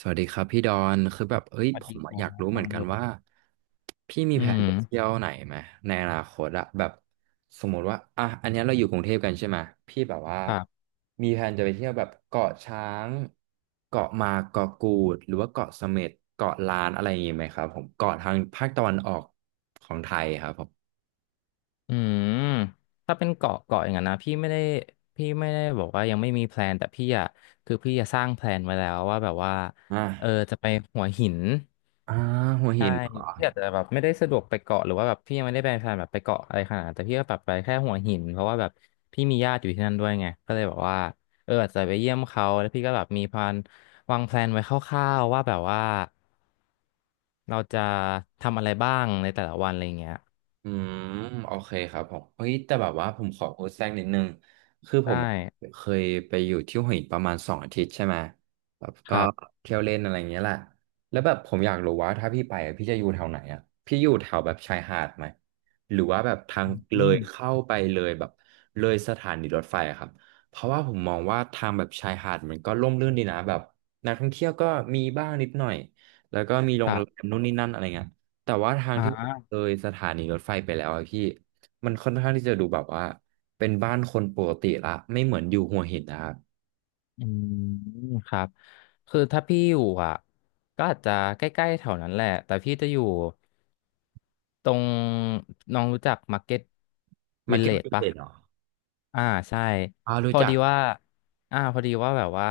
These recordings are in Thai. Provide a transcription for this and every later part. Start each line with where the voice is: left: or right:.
right: สวัสดีครับพี่ดอนคือแบบเอ้ย
left: สวัส
right: ผ
left: ดี
right: ม
left: ค
right: อะอ
left: รั
right: ยาก
left: บ
right: รู้เห
left: น้
right: มื
left: อ
right: อ
left: ง
right: นกั
left: โย
right: นว่าพี่มี
left: อื
right: แผน
left: ม
right: จะเที่ยวไหนไหมในอนาคตอะแบบสมมติว่าอ่ะอันเนี้ยเราอยู่กรุงเทพกันใช่ไหมพี่แบบว่า
left: ครับ
right: มีแผนจะไปเที่ยวแบบเกาะช้างเกาะมาเกาะกูดหรือว่าเกาะเสม็ดเกาะล้านอะไรอย่างงี้ไหมครับผมเกาะทางภาคตะวันออกของไทยครับผม
left: อืมถ้าเป็นเกาะเกาะอย่างนั้นนะพี่ไม่ได้บอกว่ายังไม่มีแพลนแต่พี่อะคือพี่จะสร้างแพลนไว้แล้วว่าแบบว่า
right: อ่ะ
left: จะไปหัวหิน
right: อ่าหัว
left: ใช่
right: หินเหรอ
left: พี่อาจจะแบบไม่ได้สะดวกไปเกาะหรือว่าแบบพี่ยังไม่ได้ไปแพลนแบบไปเกาะอะไรขนาดนั้นแต่พี่ก็แบบไปแค่หัวหินเพราะว่าแบบพี่มีญาติอยู่ที่นั่นด้วยไงก็เลยแบบว่าอาจจะไปเยี่ยมเขาแล้วพี่ก็แบบมีแพลนวางแพลนไว้คร่าวๆว่าแบบว่าเราจะทำอะไรบ้างในแต่ละวันอะไรเงี้ย
right: อืมโอเคครับผมเฮ้ยแต่แบบว่าผมขอโพสต์แทรกนิดนึงคือผ
left: ได้
right: มเคยไปอยู่ที่หัวหินประมาณ2 อาทิตย์ใช่ไหมแบบ
left: ค
right: ก็
left: รับ
right: เที่ยวเล่นอะไรอย่างเงี้ยแหละแล้วแบบผมอยากรู้ว่าถ้าพี่ไปอะพี่จะอยู่แถวไหนอ่ะพี่อยู่แถวแบบชายหาดไหมหรือว่าแบบทางเล
left: อื
right: ย
left: ม
right: เข้าไปเลยแบบเลยสถานีรถไฟอะครับเพราะว่าผมมองว่าทางแบบชายหาดมันก็ร่มรื่นดีนะแบบนักท่องเที่ยวก็มีบ้างนิดหน่อยแล้วก็มีโร
left: ค
right: ง
left: รั
right: แรม
left: บ
right: นู่นนี่นั่นอะไรเงี้ย แต่ว่าทาง
left: อ
right: ที่แบบ
left: ่า
right: เลยสถานีรถไฟไปแล้วอะพี่มันค่อนข้างที่จะดูแบบว่าเป็นบ้านคนปกติละไม่เหมือนอยู่หัวหินนะครับ
left: อืมครับคือถ้าพี่อยู่อ่ะก็อาจจะใกล้ๆแถวนั้นแหละแต่พี่จะอยู่ ตรงน้องรู้จักมาร์เก็ต
right: มา
left: วิล
right: เก็
left: เล
right: ตดิ
left: จ
right: เเก
left: ปะ
right: ็นเหรอ
left: อ่าใช่
right: อ่า
left: พ
right: รู้
left: อ
right: จัก
left: ดี
right: ครั
left: ว่า
right: บ
left: พอดีว่าแบบว่า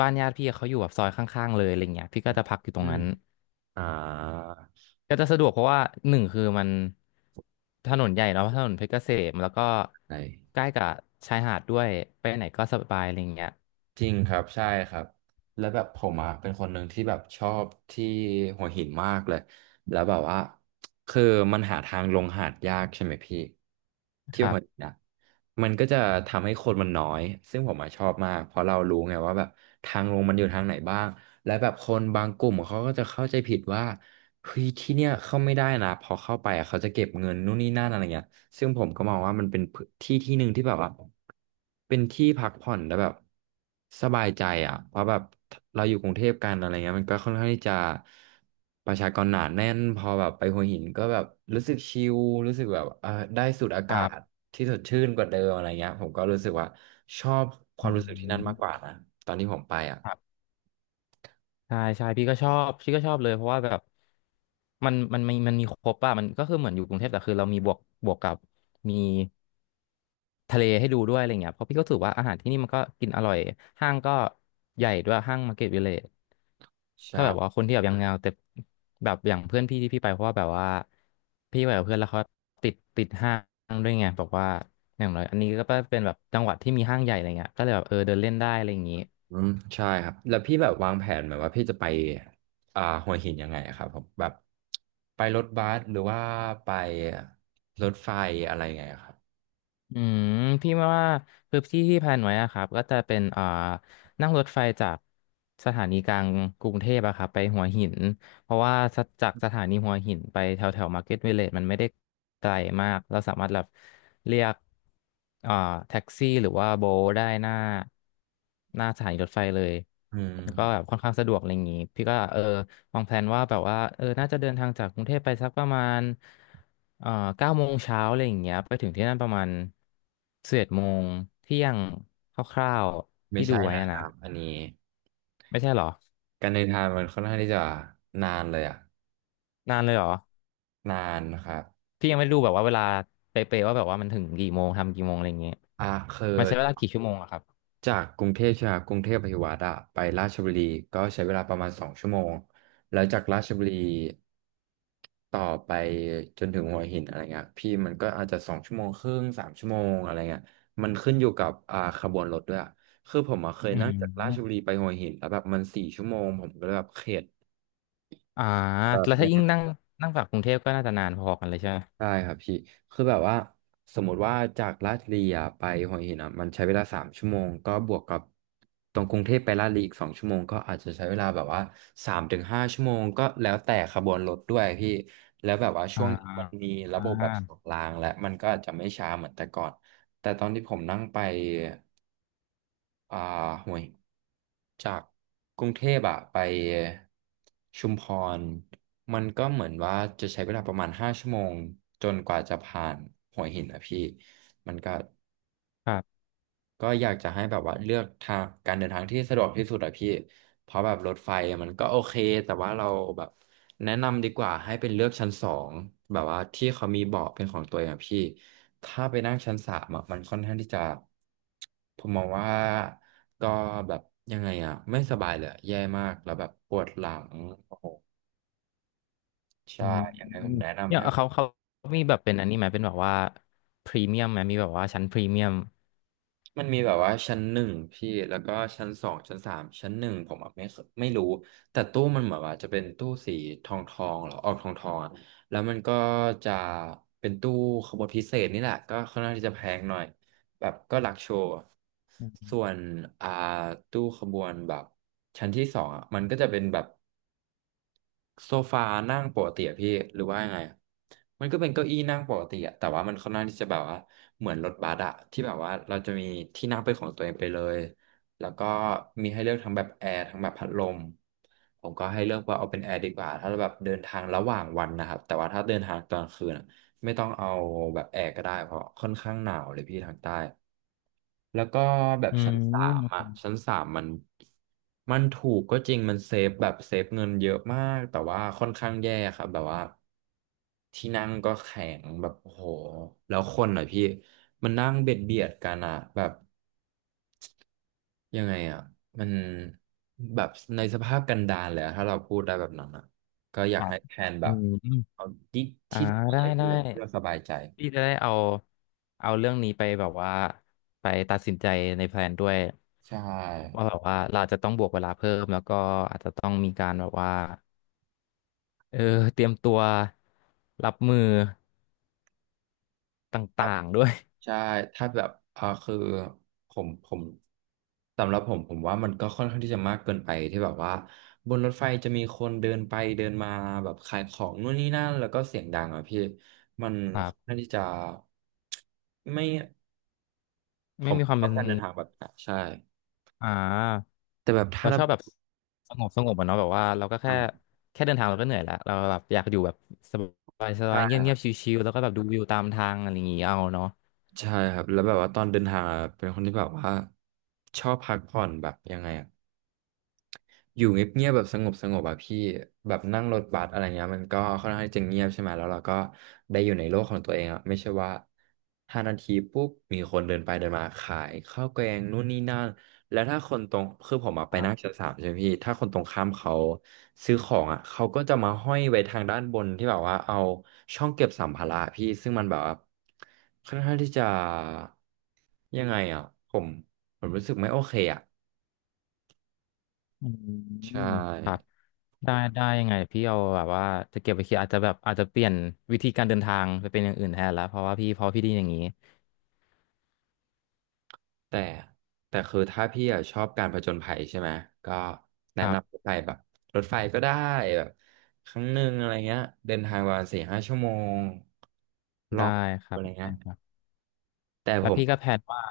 left: บ้านญาติพี่เขาอยู่แบบซอยข้างๆเลยอะไรเงี้ยพี่ก็จะพักอยู่ตร
right: อื
left: ง
right: ม
left: นั้น
right: อ่า
left: ก็จะสะดวกเพราะว่า1คือมันถนนใหญ่เนาะถนนเพชรเกษมแล้วก็
right: ใช่
left: ใกล้กับชายหาดด้วยไปไหนก็สบายอะไรเงี้ย
right: จริงครับใช่ครับแล้วแบบผมอ่ะเป็นคนหนึ่งที่แบบชอบที่หัวหินมากเลยแล้วแบบว่าคือมันหาทางลงหาดยากใช่ไหมพี่ที่
left: ครั
right: หัว
left: บ
right: หินนะมันก็จะทำให้คนมันน้อยซึ่งผมอ่ะชอบมากเพราะเรารู้ไงว่าแบบทางลงมันอยู่ทางไหนบ้างและแบบคนบางกลุ่มเขาก็จะเข้าใจผิดว่าเฮ้ยที่เนี่ยเข้าไม่ได้นะพอเข้าไปอะเขาจะเก็บเงินนู่นนี่นั่นอะไรเงี้ย ซึ่งผมก็มองว่ามันเป็นพื้นที่ที่หนึ่งที่แบบว่าเป็นที่พักผ่อนแล้วแบบสบายใจอ่ะเพราะแบบเราอยู่กรุงเทพกันอะไรเงี้ยมันก็ค่อนข้างที่จะประชากรหนาแน่นพอแบบไปหัวหินก็แบบรู้สึกชิลรู้สึกแบบได้สูดอา
left: ค
right: กา
left: รั
right: ศ
left: บ
right: ที่สดชื่นกว่าเดิมอะไรเงี้ยผมก็รู้สึกว่าชอบควา
left: อื
right: มรู้สึกที่นั่น
left: ม
right: มากกว่านะตอนที่ผมไปอ่ะ
left: ใช่ใช่พี่ก็ชอบพี่ก็ชอบเลยเพราะว่าแบบมันมีครบอะมันก็คือเหมือนอยู่กรุงเทพแต่คือเรามีบวกกับมีทะเลให้ดูด้วยอะไรเงี้ยเพราะพี่ก็รู้สึกว่าอาหารที่นี่มันก็กินอร่อยห้างก็ใหญ่ด้วยห้างมาร์เก็ตวิลเลจถ้าแบบว่า
right: ใช่
left: คนที่แบบยังเงาแต่แบบอย่างเพื่อนพี่ที่พี่ไปเพราะว่าแบบว่าพี่ไปกับเพื่อนแล้วเขาติดห้างด้วยไงแบบว่าอย่างน้อยอันนี้ก็เป็นแบบจังหวัดที่มีห้างใหญ่อะไรเงี้ยก็เลยแบบเดินเล่นได้อะไรอย่างงี้
right: อืมใช่ครับแล้วพี่แบบวางแผนแบบว่าพี่จะไปหัวหินยังไงอะครับผมแบบไปรถบัสหรือว่าไปรถไฟอะไรไงอะครับ
left: อืมพี่ว่าคือที่ที่แพลนไว้อะครับก็จะเป็นนั่งรถไฟจากสถานีกลางกรุงเทพอะครับไปหัวหินเพราะว่าจากสถานีหัวหินไปแถวแถวมาร์เก็ตวิลเลจมันไม่ได้ไกลมากเราสามารถแบบเรียกเอ่อแท็กซี่หรือว่าโบทได้หน้าสถานีรถไฟเลย
right: อืม
left: แล้วก็แบบค่อนข้างสะดวกอะไรอย่างงี้พี่ก็วางแผนว่าแบบว่าน่าจะเดินทางจากกรุงเทพไปสักประมาณเอ่อ9 โมงเช้าอะไรอย่างเงี้ยไปถึงที่นั่นประมาณ11 โมงเที่ยงคร่าวๆ
right: ไม่
left: ที่ดู
right: ใช่
left: ไว้
right: นะ
left: อะ
right: ค
left: นะ
right: รับอันนี้
left: ไม่ใช่เหรอ
right: การเดินทางมันค่อนข้างที่จะนานเลยอะ
left: นานเลยเหรอ
right: นานนะครับ
left: พี่ยังไม่รู้แบบว่าเวลาเป๊ะๆว่าแบบว่ามันถึงกี่โมงทำกี่โมงอะไรอย่างเงี้ย
right: อ่าคือ
left: มันใช้เวลากี่ชั่วโมงอะครับ
right: จากกรุงเทพใช่ไหมครับกรุงเทพอภิวัฒ์อะไปราชบุรีก็ใช้เวลาประมาณสองชั่วโมงแล้วจากราชบุรีต่อไปจนถึงหัวหินอะไรเงี้ยพี่มันก็อาจจะ2 ชั่วโมงครึ่งสามชั่วโมงอะไรเงี้ยมันขึ้นอยู่กับขบวนรถด้วยอะคือผมอะเคย
left: อื
right: นั่งจากราช
left: ม
right: บุรีไปหัวหินแล้วแบบมัน4 ชั่วโมงผมก็เลยแบบเข็ด
left: อ่าแล้วถ้ายิ่งนั่งนั่งจากกรุงเทพก็น่าจะนานพอกันเลยใช่ไหม
right: ใช่ครับพี่คือแบบว่าสมมติว่าจากลาดบุรีอะไปหัวหินอ่ะมันใช้เวลาสามชั่วโมงก็บวกกับตรงกรุงเทพไปลาดบุรีอีกสองชั่วโมงก็อาจจะใช้เวลาแบบว่า3-5 ชั่วโมงก็แล้วแต่ขบวนรถด้วยพี่แล้วแบบว่าช่
left: อ่า
right: วงนี้มันมีระ
left: อ่า
right: บบแบบ2 รางและมันก็อาจจะไม่ช้าเหมือนแต่ก่อนแต่ตอนที่ผมนั่งไป อ่าห่วยจากกรุงเทพอะไปชุมพรมันก็เหมือนว่าจะใช้เวลาประมาณห้าชั่วโมงจนกว่าจะผ่านหัวหินอะพี่มันก็
left: ครับ
right: ก็อยากจะให้แบบว่าเลือกทางการเดินทางที่สะดวกที่สุดอะพี่เพราะแบบรถไฟมันก็โอเคแต่ว่าเราแบบแนะนำดีกว่าให้เป็นเลือกชั้นสองแบบว่าที่เขามีเบาะเป็นของตัวเองอะพี่ถ้าไปนั่งชั้นสามอะมันค่อนข้างที่จะผมมองว่าก็แบบยังไงอะไม่สบายเลยอะแย่มากแล้วแบบปวดหลังโอ้โห
left: อื
right: ใช่
left: ม
right: ยังไงผมแนะนำ
left: เนี่ย
right: ให้
left: เขามีแบบเป็นอันนี้ไหมเป็นแบบว่าพรีเมียมไหมมีแบบว่าชั้นพรีเมียม
right: มันมีแบบว่าชั้นหนึ่งพี่แล้วก็ชั้นสองชั้นสามชั้นหนึ่งผมอะไม่เคไม่รู้แต่ตู้มันเหมือนว่าจะเป็นตู้สีทองทองหรอออกทองทองอะแล้วมันก็จะเป็นตู้ขบวนพิเศษนี่แหละก็ค่อนข้างที่จะแพงหน่อยแบบก็หลักโชว์อะส่วนอ่าตู้ขบวนแบบชั้นที่สองอ่ะมันก็จะเป็นแบบ โซฟานั่งปกติอะพี่หรือว่ายังไงอะมันก็เป็นเก้าอี้นั่งปกติอะแต่ว่ามันค่อนข้างที่จะแบบว่าเหมือนรถบัสอะที่แบบว่าเราจะมีที่นั่งเป็นของตัวเองไปเลยแล้วก็มีให้เลือกทั้งแบบแอร์ทั้งแบบพัดลมผมก็ให้เลือกว่าเอาเป็นแอร์ดีกว่าถ้าเราแบบเดินทางระหว่างวันนะครับแต่ว่าถ้าเดินทางตอนกลางคืนอะไม่ต้องเอาแบบแอร์ก็ได้เพราะค่อนข้างหนาวเลยพี่ทางใต้ แล้วก็แบบ
left: อื
right: ชั้นสาม
left: ม
right: อ่ะชั้นสามมันถูกก็จริงมันเซฟแบบเซฟเงินเยอะมากแต่ว่าค่อนข้างแย่ครับแบบว่าที่นั่งก็แข็งแบบโอ้โหแล้วคนอ่ะพี่มันนั่งเบียดเบียดกันอ่ะแบบยังไงอ่ะมันแบบในสภาพกันดารเลยอะถ้าเราพูดได้แบบนั้นอ่ะก็อ
left: ค
right: ยาก
left: รับ
right: ให้แพลนแบ
left: อื
right: บ
left: ม
right: เอาที่
left: อ่า
right: ที่
left: ได้
right: ใส่
left: ได้
right: เพื่อสบายใจ
left: พี่จะได้เอาเรื่องนี้ไปแบบว่า ไปตัดสินใจในแพลนด้วย
right: ใช่
left: ว่าแบบว่าเราจะต้องบวกเวลาเพิ่มแล้วก็อาจจะต้องมีการแบบว่าเออเตรียมตัวรับมือต
right: ครั
left: ่า
right: บ
left: งๆด้วย
right: ใช่ถ้าแบบคือผมสำหรับผมว่ามันก็ค่อนข้างที่จะมากเกินไปที่แบบว่าบนรถไฟจะมีคนเดินไปเดินมาแบบขายของนู่นนี่นั่นแล้วก็เสียงดังอ่ะพี่มัน
left: ครั
right: ค่อน
left: บ
right: ข้างที่จะไม่ผ
left: ไม่
right: ม
left: มีควา
right: ช
left: ม
right: อ
left: เป็
right: บ
left: น
right: การเดินทางแบบนั้นใช่
left: อ่า
right: แต่แบบถ้า
left: เรา
right: เรา
left: ชอบแบบสงบสงบอะเนาะแบบว่าเราก็
right: ไป
left: แค่
right: อะ
left: แค่เดินทางเราก็เหนื่อยแล้วเราแบบอยากอยู่แบบสบายส
right: ใช่
left: บาย
right: ค
left: เงียบเงี
right: รั
left: ยบช
right: บ
left: ิวๆแล้วก็แบบดูวิวตามทางอะไรอย่างงี้เอาเนาะ
right: ใช่ครับแล้วแบบว่าตอนเดินทางอะเป็นคนที่แบบว่าชอบพักผ่อนแบบยังไงอ่ะ อยู่เงียบๆแบบสงบสงบอะพี่แบบนั่งรถบัสอะไรเงี้ยมันก็ค่อนข้างที่จะเงียบใช่ไหมแล้วเราก็ได้อยู่ในโลกของตัวเองอะไม่ใช่ว่า5 นาทีปุ๊บมีคนเดินไปเดินมาขายข้าวแกงนู่นนี่นั่นแล้วถ้าคนตรงคือผมอะ
left: ค
right: ไป
left: รั
right: นั่
left: บ
right: งชั้นสามใช่ไหมพี่ถ้าคนตรงข้ามเขาซื้อของอะเขาก็จะมาห้อยไว้ทางด้านบนที่แบบว่าเอาช่องเก็บสัมภาระพี่ซึ่งมันแบบว่าค่อนข้างที่จะยังไงอะผมรู้สึกไม่โอเคอะ
left: อื
right: ใช่
left: มครับได้ได้ยังไงพี่เอาแบบว่าจะเก็บไปคิดอาจจะแบบอาจจะเปลี่ยนวิธีการเดินทางไปเป็นอย่างอื่นแทนแล้วเพราะว่าพี่พอพี่ไดีอย่างนี้
right: แต่คือถ้าพี่อะชอบการผจญภัยใช่ไหมก็แนะ
left: ครับ
right: นำไปแบบรถไฟก็ได้แบบครั้งหนึ่งอะไรเงี้ยเดินทางประมาณ4-5 ชั่วโมงลอ
left: ได้
right: ง
left: ครั
right: อะ
left: บ
right: ไรเงี้
left: ได้
right: ย
left: ครับ
right: แต่
left: แล้
right: ผ
left: ว
right: ม
left: พี่ก็แพลนว่า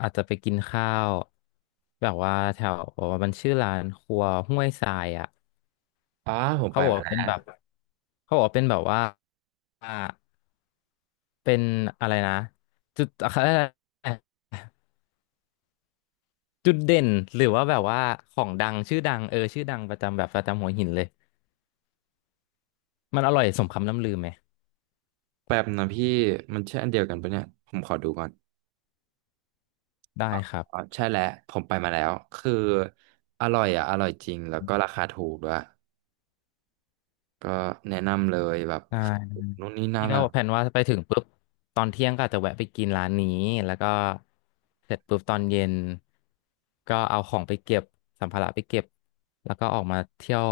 left: อาจจะไปกินข้าวแบบว่าแถวมันชื่อร้านครัวห้วยทรายอ่ะ
right: อ๋อผม
left: เขา
right: ไป
left: บอก
right: มา
left: ว่า
right: แล้ว
left: เป็นแบบเขาบอกว่าเป็นแบบว่าอ่าเป็นอะไรนะจุดอะไรนะจุดเด่นหรือว่าแบบว่าของดังชื่อดังประจำแบบประจำหัวหินเลยมันอร่อยสมคำล่ำลือไหม
right: แป๊บนะพี่มันใช่อันเดียวกันปะเนี่ยผมขอดูก่อน
left: ได้ครั
right: อ๋อ
left: บ
right: ใช่แล้วผมไปมาแล้วคืออร่อยอ่ะอร่อยจริงแล้วก็ราคาถูกด้วยก็แนะนำเลยแบบ
left: ได้
right: นู่นนี่นั่
left: พี่
right: น
left: ก็
right: อะ
left: แผนว่าไปถึงปุ๊บตอนเที่ยงก็อาจจะแวะไปกินร้านนี้แล้วก็เสร็จปุ๊บตอนเย็นก็เอาของไปเก็บสัมภาระไปเก็บแล้วก็ออกมาเที่ยว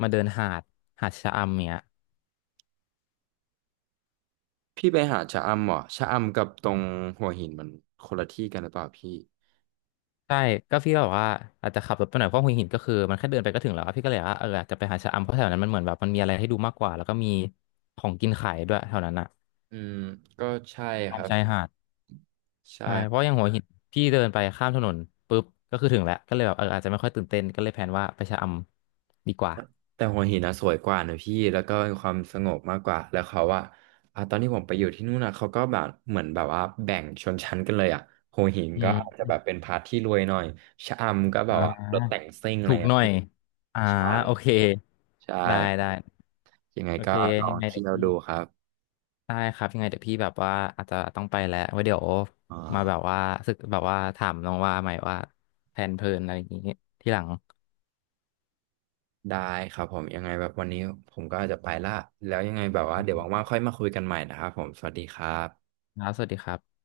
left: มาเดินหาดหาดชะอำเนี่ย
right: พี่ไปหาชะอำเหรอชะอำกับตรงหัวหินมันคนละที่กันหรือเปล่าพี่
left: ใช่ก็พี่ก็บอบว่าอาจจะขับรถไปหน่อยเพราะหัวหินก็คือมันแค่เดินไปก็ถึงแล้วอะพี่ก็เลยว่าอาจจะไปหาชะอำเพราะแถวนั้นมันเหมือนแบบมันมีอะไรให้ดูมากกว่าแล้วก็มีของกินขายด้วยแถวนั้นอะ
right: อืมก็ใช่ค
left: ตาม
right: รับ
left: ชายหาด
right: ใช่
left: ใช่เพราะอย่างหัวหินพี่เดินไปข้ามถนนปุ๊บก็คือถึงแล้วก็เลยแบบอาจจะไม่ค่อยตื่นเต้นก็เลยแพลนว่าไปชะอำดีกว่า
right: แต่หัวหินนะสวยกว่านะพี่แล้วก็มีความสงบมากกว่าแล้วเขาว่าอ่ะตอนที่ผมไปอยู่ที่นู่นนะเขาก็แบบเหมือนแบบว่าแบ่งชนชั้นกันเลยอ่ะหัวหิน
left: อื
right: ก็อาจจะแบ
left: ม
right: บเป็นพาร์ทที่รวยหน่อยชะอำก็แบ
left: อ่
right: บว่ารถแต่ง
left: า
right: ซิ่งอะ
left: ถู
right: ไร
left: กห
right: อ่ะ
left: น่อย
right: พี่
left: อ่า
right: ใช่
left: โอเค
right: ใช่
left: ได้
right: ครับ
left: ได้
right: ยังไง
left: โอ
right: ก็
left: เค
right: ลอ
left: ยั
right: ง
left: งไงเดี๋
right: เที่
left: ยว
right: ยว
left: พี่
right: ดูครับ
left: ได้ครับยังไงเดี๋ยวพี่แบบว่าอาจจะต้องไปแล้วไว้เดี๋ยว
right: อ่
left: มาแบบ
right: า
left: ว่าสึกแบบว่าถามน้องว่าใหม่ว่าแผนเพลินอะไรอย่างนี้ที่หลัง
right: ได้ครับผมยังไงแบบวันนี้ผมก็อาจจะไปละแล้วยังไงแบบว่าเดี๋ยวว่างๆค่อยมาคุยกันใหม่นะครับผมสวัสดีครับ
left: ครับสวัสดีครับ